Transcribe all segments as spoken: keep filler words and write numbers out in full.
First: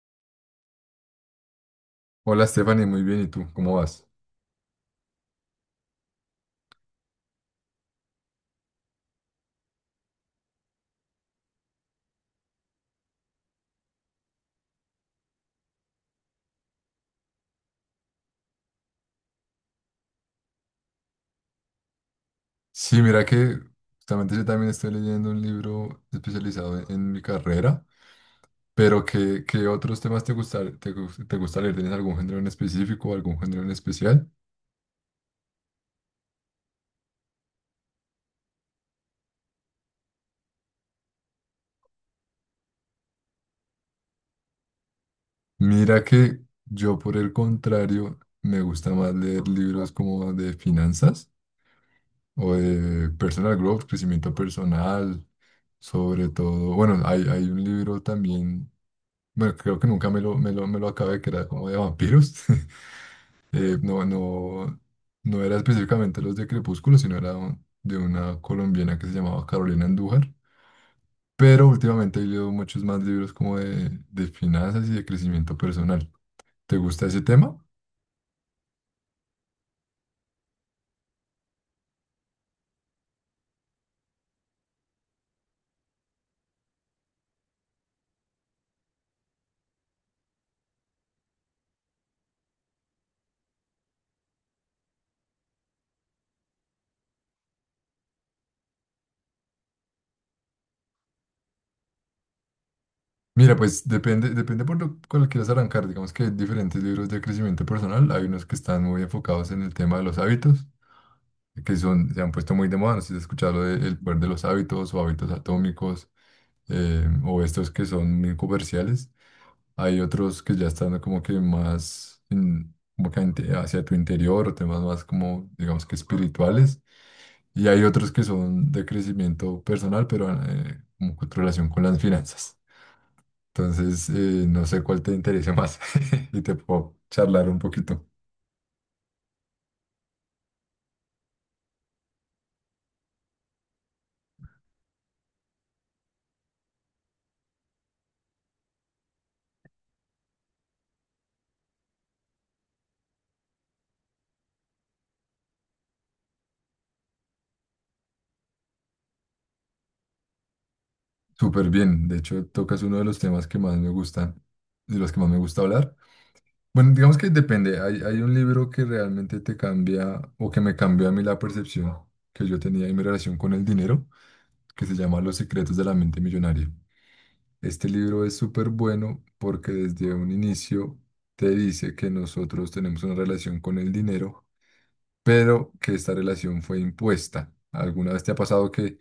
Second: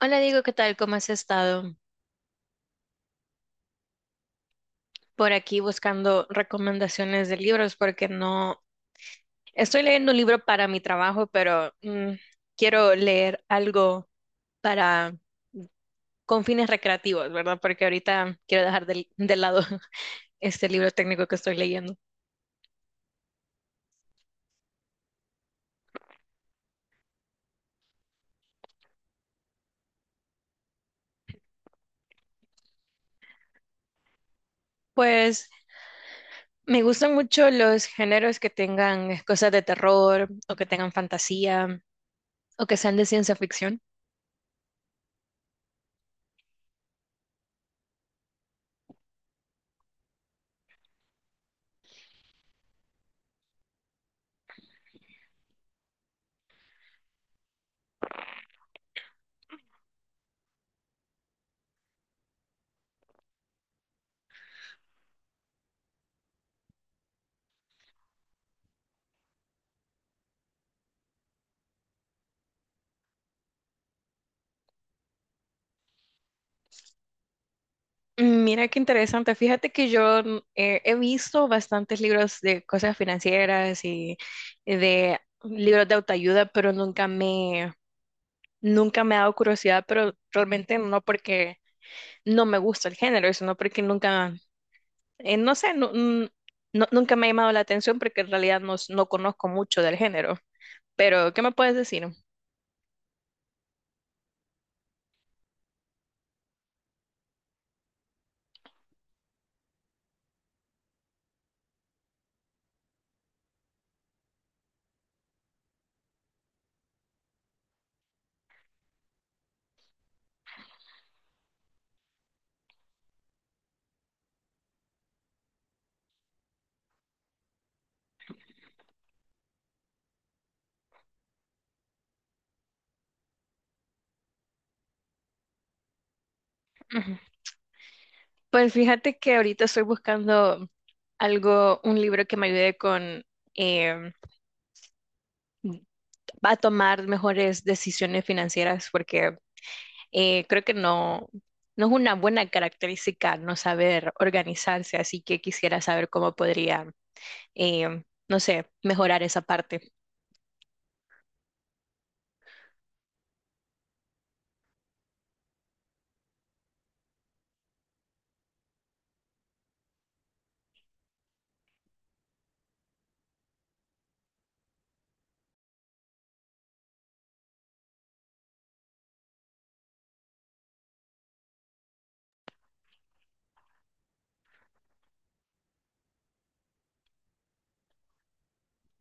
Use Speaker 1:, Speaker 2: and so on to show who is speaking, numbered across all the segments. Speaker 1: Hola Diego, ¿qué tal? ¿Cómo has estado?
Speaker 2: Hola Stephanie, muy bien, ¿y tú? ¿Cómo vas?
Speaker 1: Por aquí buscando recomendaciones de libros porque no estoy leyendo un libro para mi trabajo, pero mm, quiero leer algo para con fines recreativos, ¿verdad? Porque ahorita quiero dejar del- de, lado este libro técnico que estoy leyendo.
Speaker 2: Sí, mira que justamente yo también estoy leyendo un libro especializado en, en mi carrera, pero ¿qué, qué otros temas te gusta, te, gus- te gusta leer? ¿Tienes algún género en específico o algún género en especial?
Speaker 1: Pues me gustan mucho los géneros que tengan cosas de terror o que tengan fantasía o que sean de ciencia ficción.
Speaker 2: Mira que yo, por el contrario, me gusta más leer libros como de finanzas o de personal growth, crecimiento personal, sobre todo. Bueno, hay, hay un libro también, bueno, creo que nunca me lo, me lo, me lo acabé, que era como de vampiros. Eh, no, no, no era específicamente los de Crepúsculo, sino era un- de una colombiana que se llamaba Carolina Andújar. Pero últimamente he leído muchos más libros como de, de finanzas y de crecimiento personal. ¿Te gusta ese tema?
Speaker 1: Mira qué interesante. Fíjate que yo mm, eh, he visto bastantes libros de cosas financieras y y de libros de autoayuda, pero nunca me, nunca me ha dado curiosidad, pero realmente no porque no me gusta el género, sino porque nunca, eh, no sé, nu- mm, no- nunca me ha llamado la atención porque en realidad no, s- no conozco mucho del género. Pero, ¿qué me puedes decir?
Speaker 2: Mira, pues depende, depende por lo cual quieras arrancar. Digamos que hay diferentes libros de crecimiento personal. Hay unos que están muy enfocados en el tema de los hábitos, que son, se han puesto muy de moda. No sé si has escuchado lo de El poder de los hábitos o hábitos atómicos, eh, o estos que son muy comerciales. Hay otros que ya están como que más en- como que inte- hacia tu interior, o temas más como, digamos que espirituales. Y hay otros que son de crecimiento personal, pero eh, como con relación con las finanzas. Entonces, eh, no sé cuál te interesa más y te puedo
Speaker 1: Ujú.
Speaker 2: charlar un poquito.
Speaker 1: Pues fíjate que ahorita estoy buscando algo, un libro que me ayude con... em, va a tomar mejores decisiones financieras porque eh, creo que no, no es una buena característica no saber organizarse, así que quisiera saber cómo podría, eh, no sé, mejorar esa parte.
Speaker 2: Súper bien. De hecho, tocas uno de los temas que más me gustan, de los que más me gusta hablar. Bueno, digamos que depende. Hay, hay un libro que realmente te cambia o que me cambió a mí la percepción que yo tenía y mi relación con el dinero, que se llama Los secretos de la mente millonaria. Este libro es súper bueno porque desde un inicio te dice que nosotros tenemos una relación con el dinero, pero que esta relación fue impuesta. ¿Alguna vez te ha pasado que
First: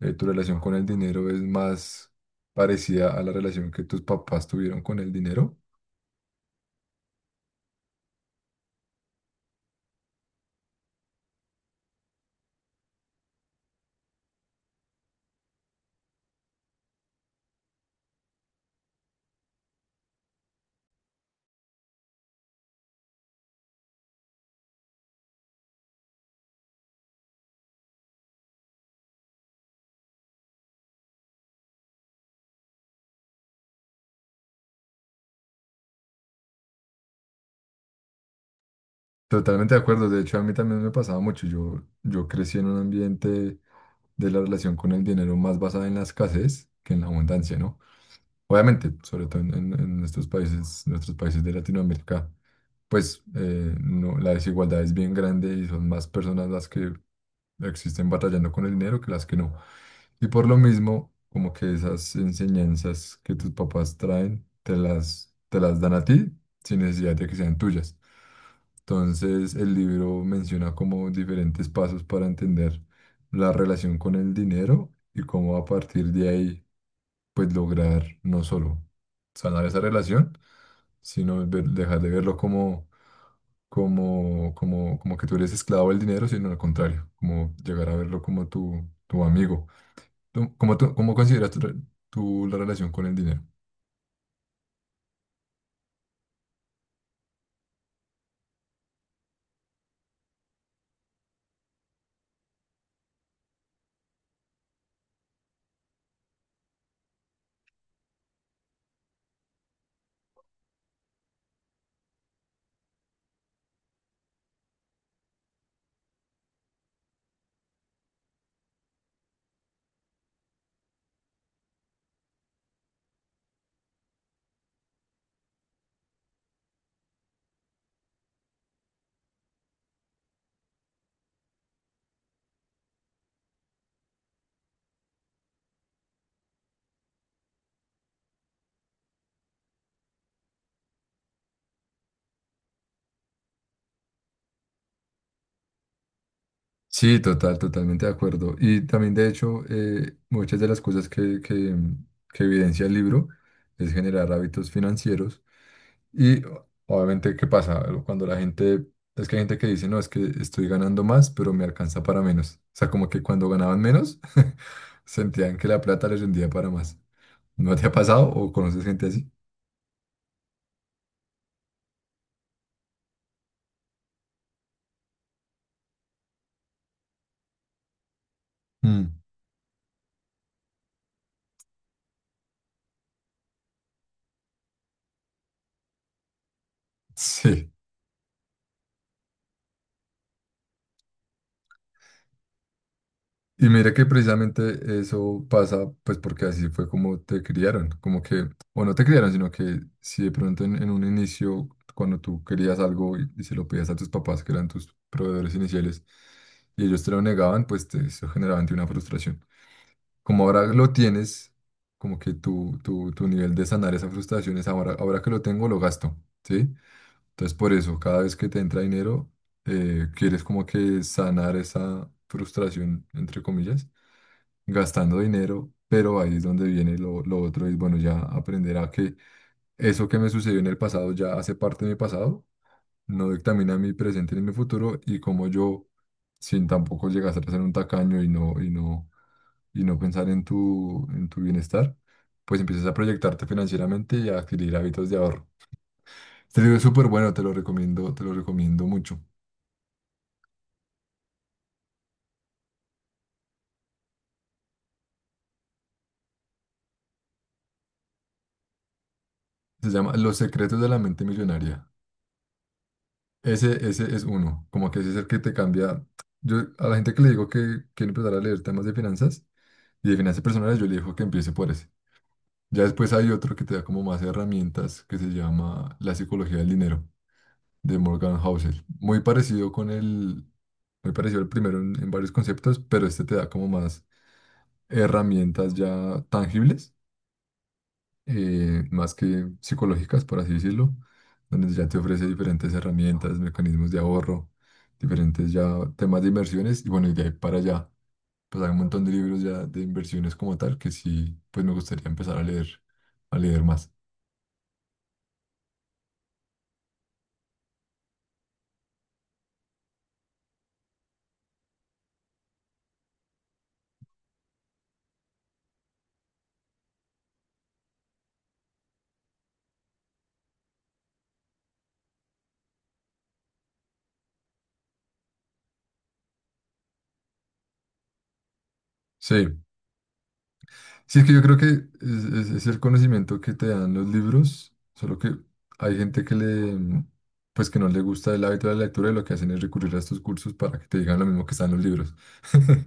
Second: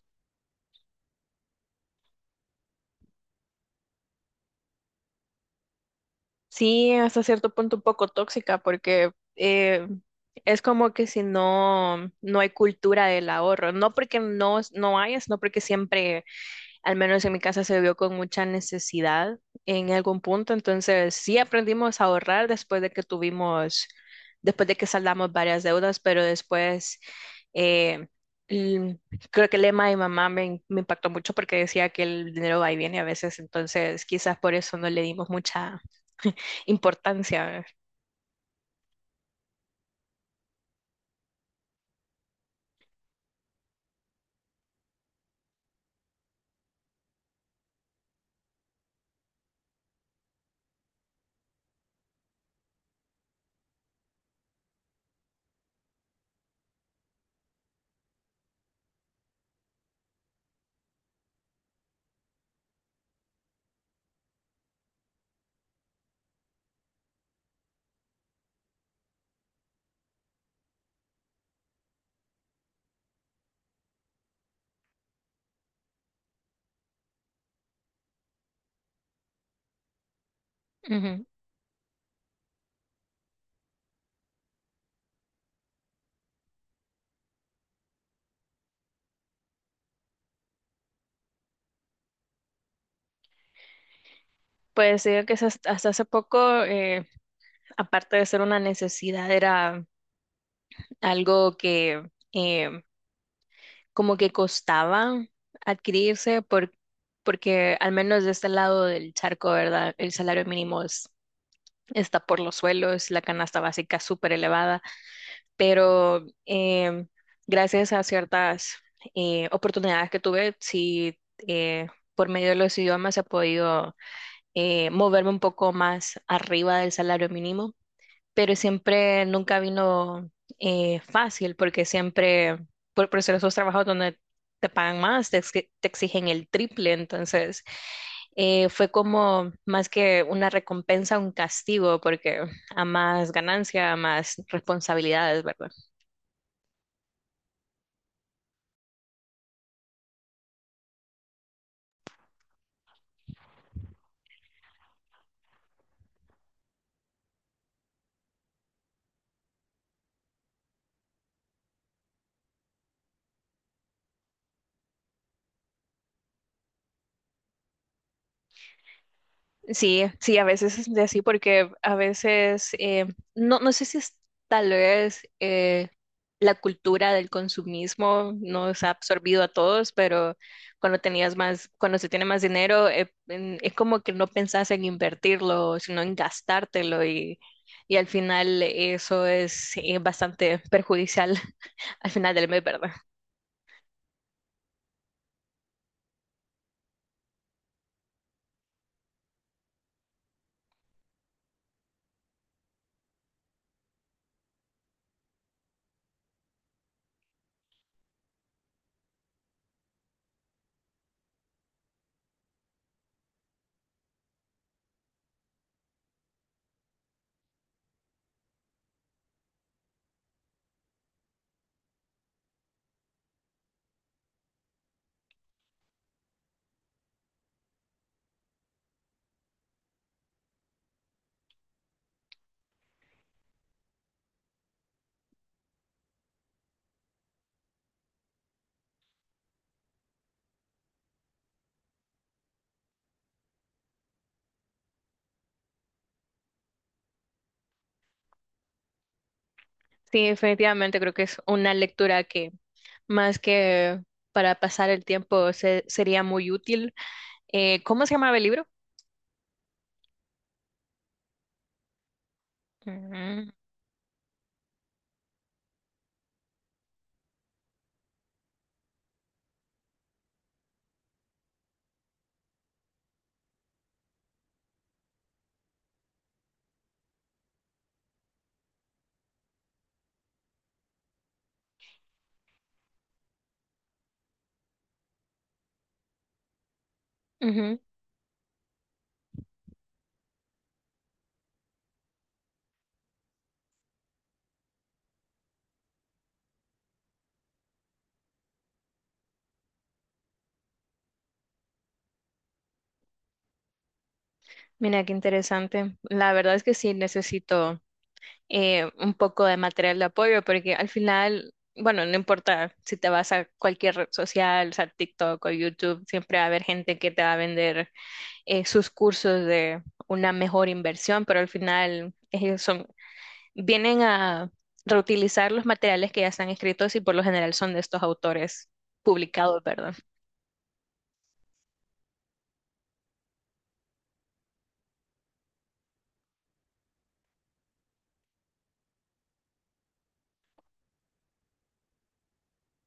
Speaker 2: eh, tu relación con el dinero es más parecida a la relación que tus papás tuvieron con el dinero?
Speaker 1: Sí, hasta cierto punto un poco tóxica porque eh, es como que si no, no hay cultura del ahorro, no porque no, no hay, sino porque siempre al menos en mi casa se vio con mucha necesidad en algún punto, entonces sí aprendimos a ahorrar después de que tuvimos, después de que saldamos varias deudas, pero después eh, l- creo que el lema de mi mamá me, me impactó mucho porque decía que el dinero va y viene a veces, entonces quizás por eso no le dimos mucha importancia.
Speaker 2: Totalmente de acuerdo. De hecho, a mí también me pasaba mucho. Yo, yo crecí en un ambiente de la relación con el dinero más basada en la escasez que en la abundancia, ¿no? Obviamente, sobre todo en, en- en estos países, nuestros países de Latinoamérica, pues eh, no, la desigualdad es bien grande y son más personas las que existen batallando con el dinero que las que no. Y por lo mismo, como que esas enseñanzas que tus papás traen, te las, te las dan a ti sin necesidad de que sean tuyas. Entonces, el libro menciona como diferentes pasos para entender la relación con el dinero y cómo a partir de ahí, pues lograr no solo sanar esa relación,
Speaker 1: Ujú.
Speaker 2: sino ver- dejar de verlo como, como, como, como que tú eres esclavo del dinero, sino al contrario, como llegar a verlo como tu, tu amigo. ¿Tú- ¿Cómo, tú- cómo consideras tu re- tú la relación con el dinero?
Speaker 1: Pues digo que es hasta hasta hace poco, eh, aparte de ser una necesidad, era algo que em, como que costaba adquirirse por, porque al menos de este lado del charco, ¿verdad? El salario mínimo es- Está por los suelos, la canasta básica súper elevada, pero em, gracias a ciertas eh, oportunidades que tuve, sí, eh, por medio de los idiomas he podido eh, moverme un poco más arriba del salario mínimo, pero siempre nunca vino eh, fácil porque siempre, por, por hacer esos trabajos donde te pagan más, te, exi- te exigen el triple, entonces eh, fue como más que una recompensa, un castigo, porque a más ganancia, a más responsabilidades, ¿verdad?
Speaker 2: Sí, total, totalmente de acuerdo. Y también, de hecho, eh, muchas de las cosas que, que, que evidencia el libro es generar hábitos financieros. Y o- obviamente, ¿qué pasa? Cuando la gente, es que hay gente que dice, no, es que estoy ganando más, pero me alcanza para menos. O sea, como que cuando ganaban menos, sentían que la plata les rendía para más. ¿No te ha pasado o conoces gente así?
Speaker 1: Sí, sí, a veces es de así porque a veces, eh, no, no sé si es tal vez eh, la cultura del consumismo nos ha
Speaker 2: Mm,
Speaker 1: absorbido a todos, pero cuando tenías más, cuando se tiene más dinero, eh, en- es como que no pensás en invertirlo, sino en gastártelo, y,
Speaker 2: sí.
Speaker 1: y al final eso es eh, bastante perjudicial al final del mes, ¿verdad?
Speaker 2: Y mira que precisamente eso pasa, pues porque así fue como te criaron, como que, o no te criaron, sino que si de pronto en, en un inicio, cuando tú querías algo y, y se lo pedías a tus papás, que eran tus proveedores iniciales, y ellos te lo negaban, pues te, eso generaba en ti una frustración. Como ahora lo tienes, como que tu, tu, tu nivel de sanar esa frustración es ahora, ahora que lo tengo, lo gasto, ¿sí? Entonces por eso, cada vez que te entra dinero, eh, quieres como que sanar esa frustración, entre comillas, gastando dinero, pero ahí es donde viene lo, lo otro, es bueno, ya aprender a que eso que me sucedió en el pasado ya hace parte de mi pasado, no dictamina mi presente ni mi futuro, y como yo, sin tampoco llegar a ser un tacaño y no, y no, y no pensar en tu, en tu bienestar, pues empiezas a proyectarte financieramente y a adquirir hábitos de ahorro. Este libro es súper bueno, te lo recomiendo, te lo recomiendo mucho.
Speaker 1: Sí, definitivamente creo que es una lectura que más que para pasar el tiempo se- sería muy útil. Eh, ¿cómo se llamaba el libro?
Speaker 2: Se llama Los secretos de la mente millonaria.
Speaker 1: Mm,
Speaker 2: Ese, ese es uno, como que ese es el que te cambia. Yo a la gente que le digo que quiere empezar a leer temas de finanzas y de finanzas personales, yo le digo que empiece por ese. Ya después hay otro que te da como más herramientas que se llama La psicología del dinero de Morgan Housel. Muy parecido con el, muy parecido al primero en, en varios conceptos, pero este te da como más herramientas ya tangibles,
Speaker 1: ujú.
Speaker 2: eh, más que psicológicas, por así decirlo, donde ya te ofrece diferentes herramientas, mecanismos de ahorro, diferentes ya temas de inversiones y bueno, y de ahí para allá, pues hay un montón de libros ya de inversiones como tal que sí, pues me gustaría empezar a leer, a leer más.
Speaker 1: Mira, qué interesante. La verdad es que sí necesito eh, un poco de material de apoyo porque al final, bueno, no importa si te vas a cualquier red social, o sea, TikTok o YouTube, siempre va a haber gente que te va a vender eh, sus cursos de una mejor inversión, pero al final ellos son vienen a reutilizar los materiales que ya están escritos y por lo general son de estos autores
Speaker 2: Sí,
Speaker 1: publicados, ¿verdad?
Speaker 2: sí, es que yo creo que es, es- es el conocimiento que te dan los libros, solo que hay gente que le... mm, pues que no le gusta el hábito de la lectura y lo que hacen es recurrir a estos cursos para que te digan lo mismo que están los libros.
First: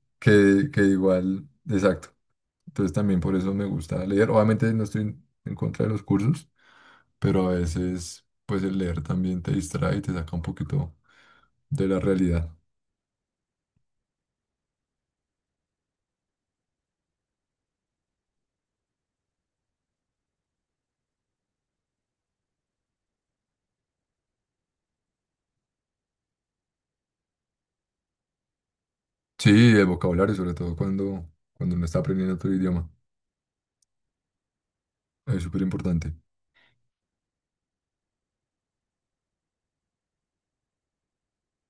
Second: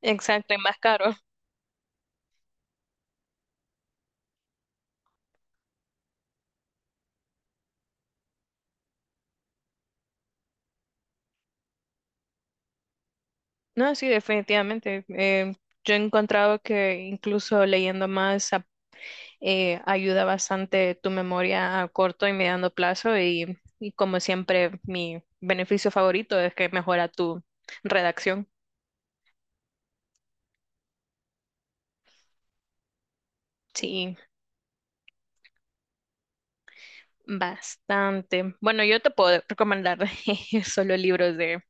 Speaker 1: Exacto, y
Speaker 2: que,
Speaker 1: más
Speaker 2: que
Speaker 1: caro.
Speaker 2: igual, exacto. Entonces también por eso me gusta leer. Obviamente no estoy en, en contra de los cursos, pero a veces pues el leer también te distrae y te saca un poquito de la realidad.
Speaker 1: No, sí, definitivamente. Eh, yo he encontrado que incluso leyendo más ap- eh, ayuda bastante tu memoria a corto y mediano plazo, y, y como siempre mi beneficio favorito es que mejora tu redacción.
Speaker 2: Sí, el vocabulario, sobre todo cuando, cuando uno está aprendiendo otro idioma,
Speaker 1: Sí,
Speaker 2: es súper importante.
Speaker 1: bastante. Bueno, yo te puedo recomendar solo libros de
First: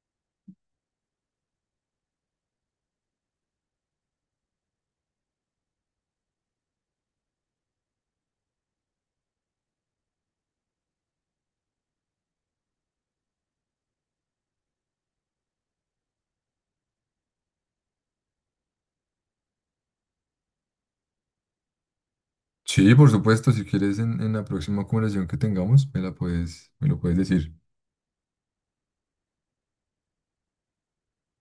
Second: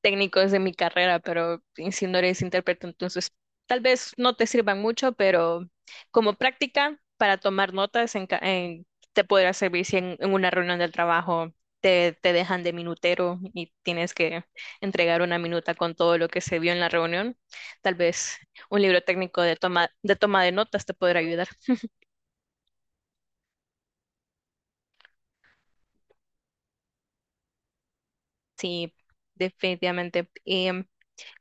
Speaker 1: técnicos de mi carrera, pero si no eres intérprete, entonces tal vez no te sirvan mucho, pero como práctica para tomar notas en, ca- en- te podrá servir si en, en una reunión del trabajo te, te dejan de minutero y tienes que entregar una minuta con todo lo que se vio en la reunión. Tal vez un libro técnico de toma de, toma de notas te podrá ayudar.
Speaker 2: Sí, por supuesto, si quieres en, en la próxima conversación que tengamos, me la puedes, me lo puedes decir.
Speaker 1: Sí, definitivamente.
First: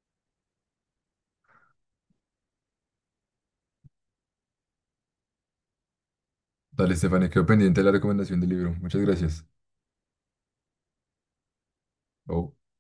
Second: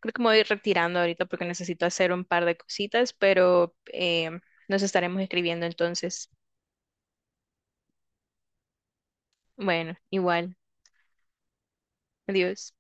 Speaker 1: Creo que me voy a ir retirando ahorita porque necesito hacer un par de cositas, pero eh, nos estaremos escribiendo entonces.
Speaker 2: Dale, Estefania, quedo pendiente de la recomendación del libro. Muchas gracias.
Speaker 1: Bueno, igual.
Speaker 2: Chao.
Speaker 1: Adiós.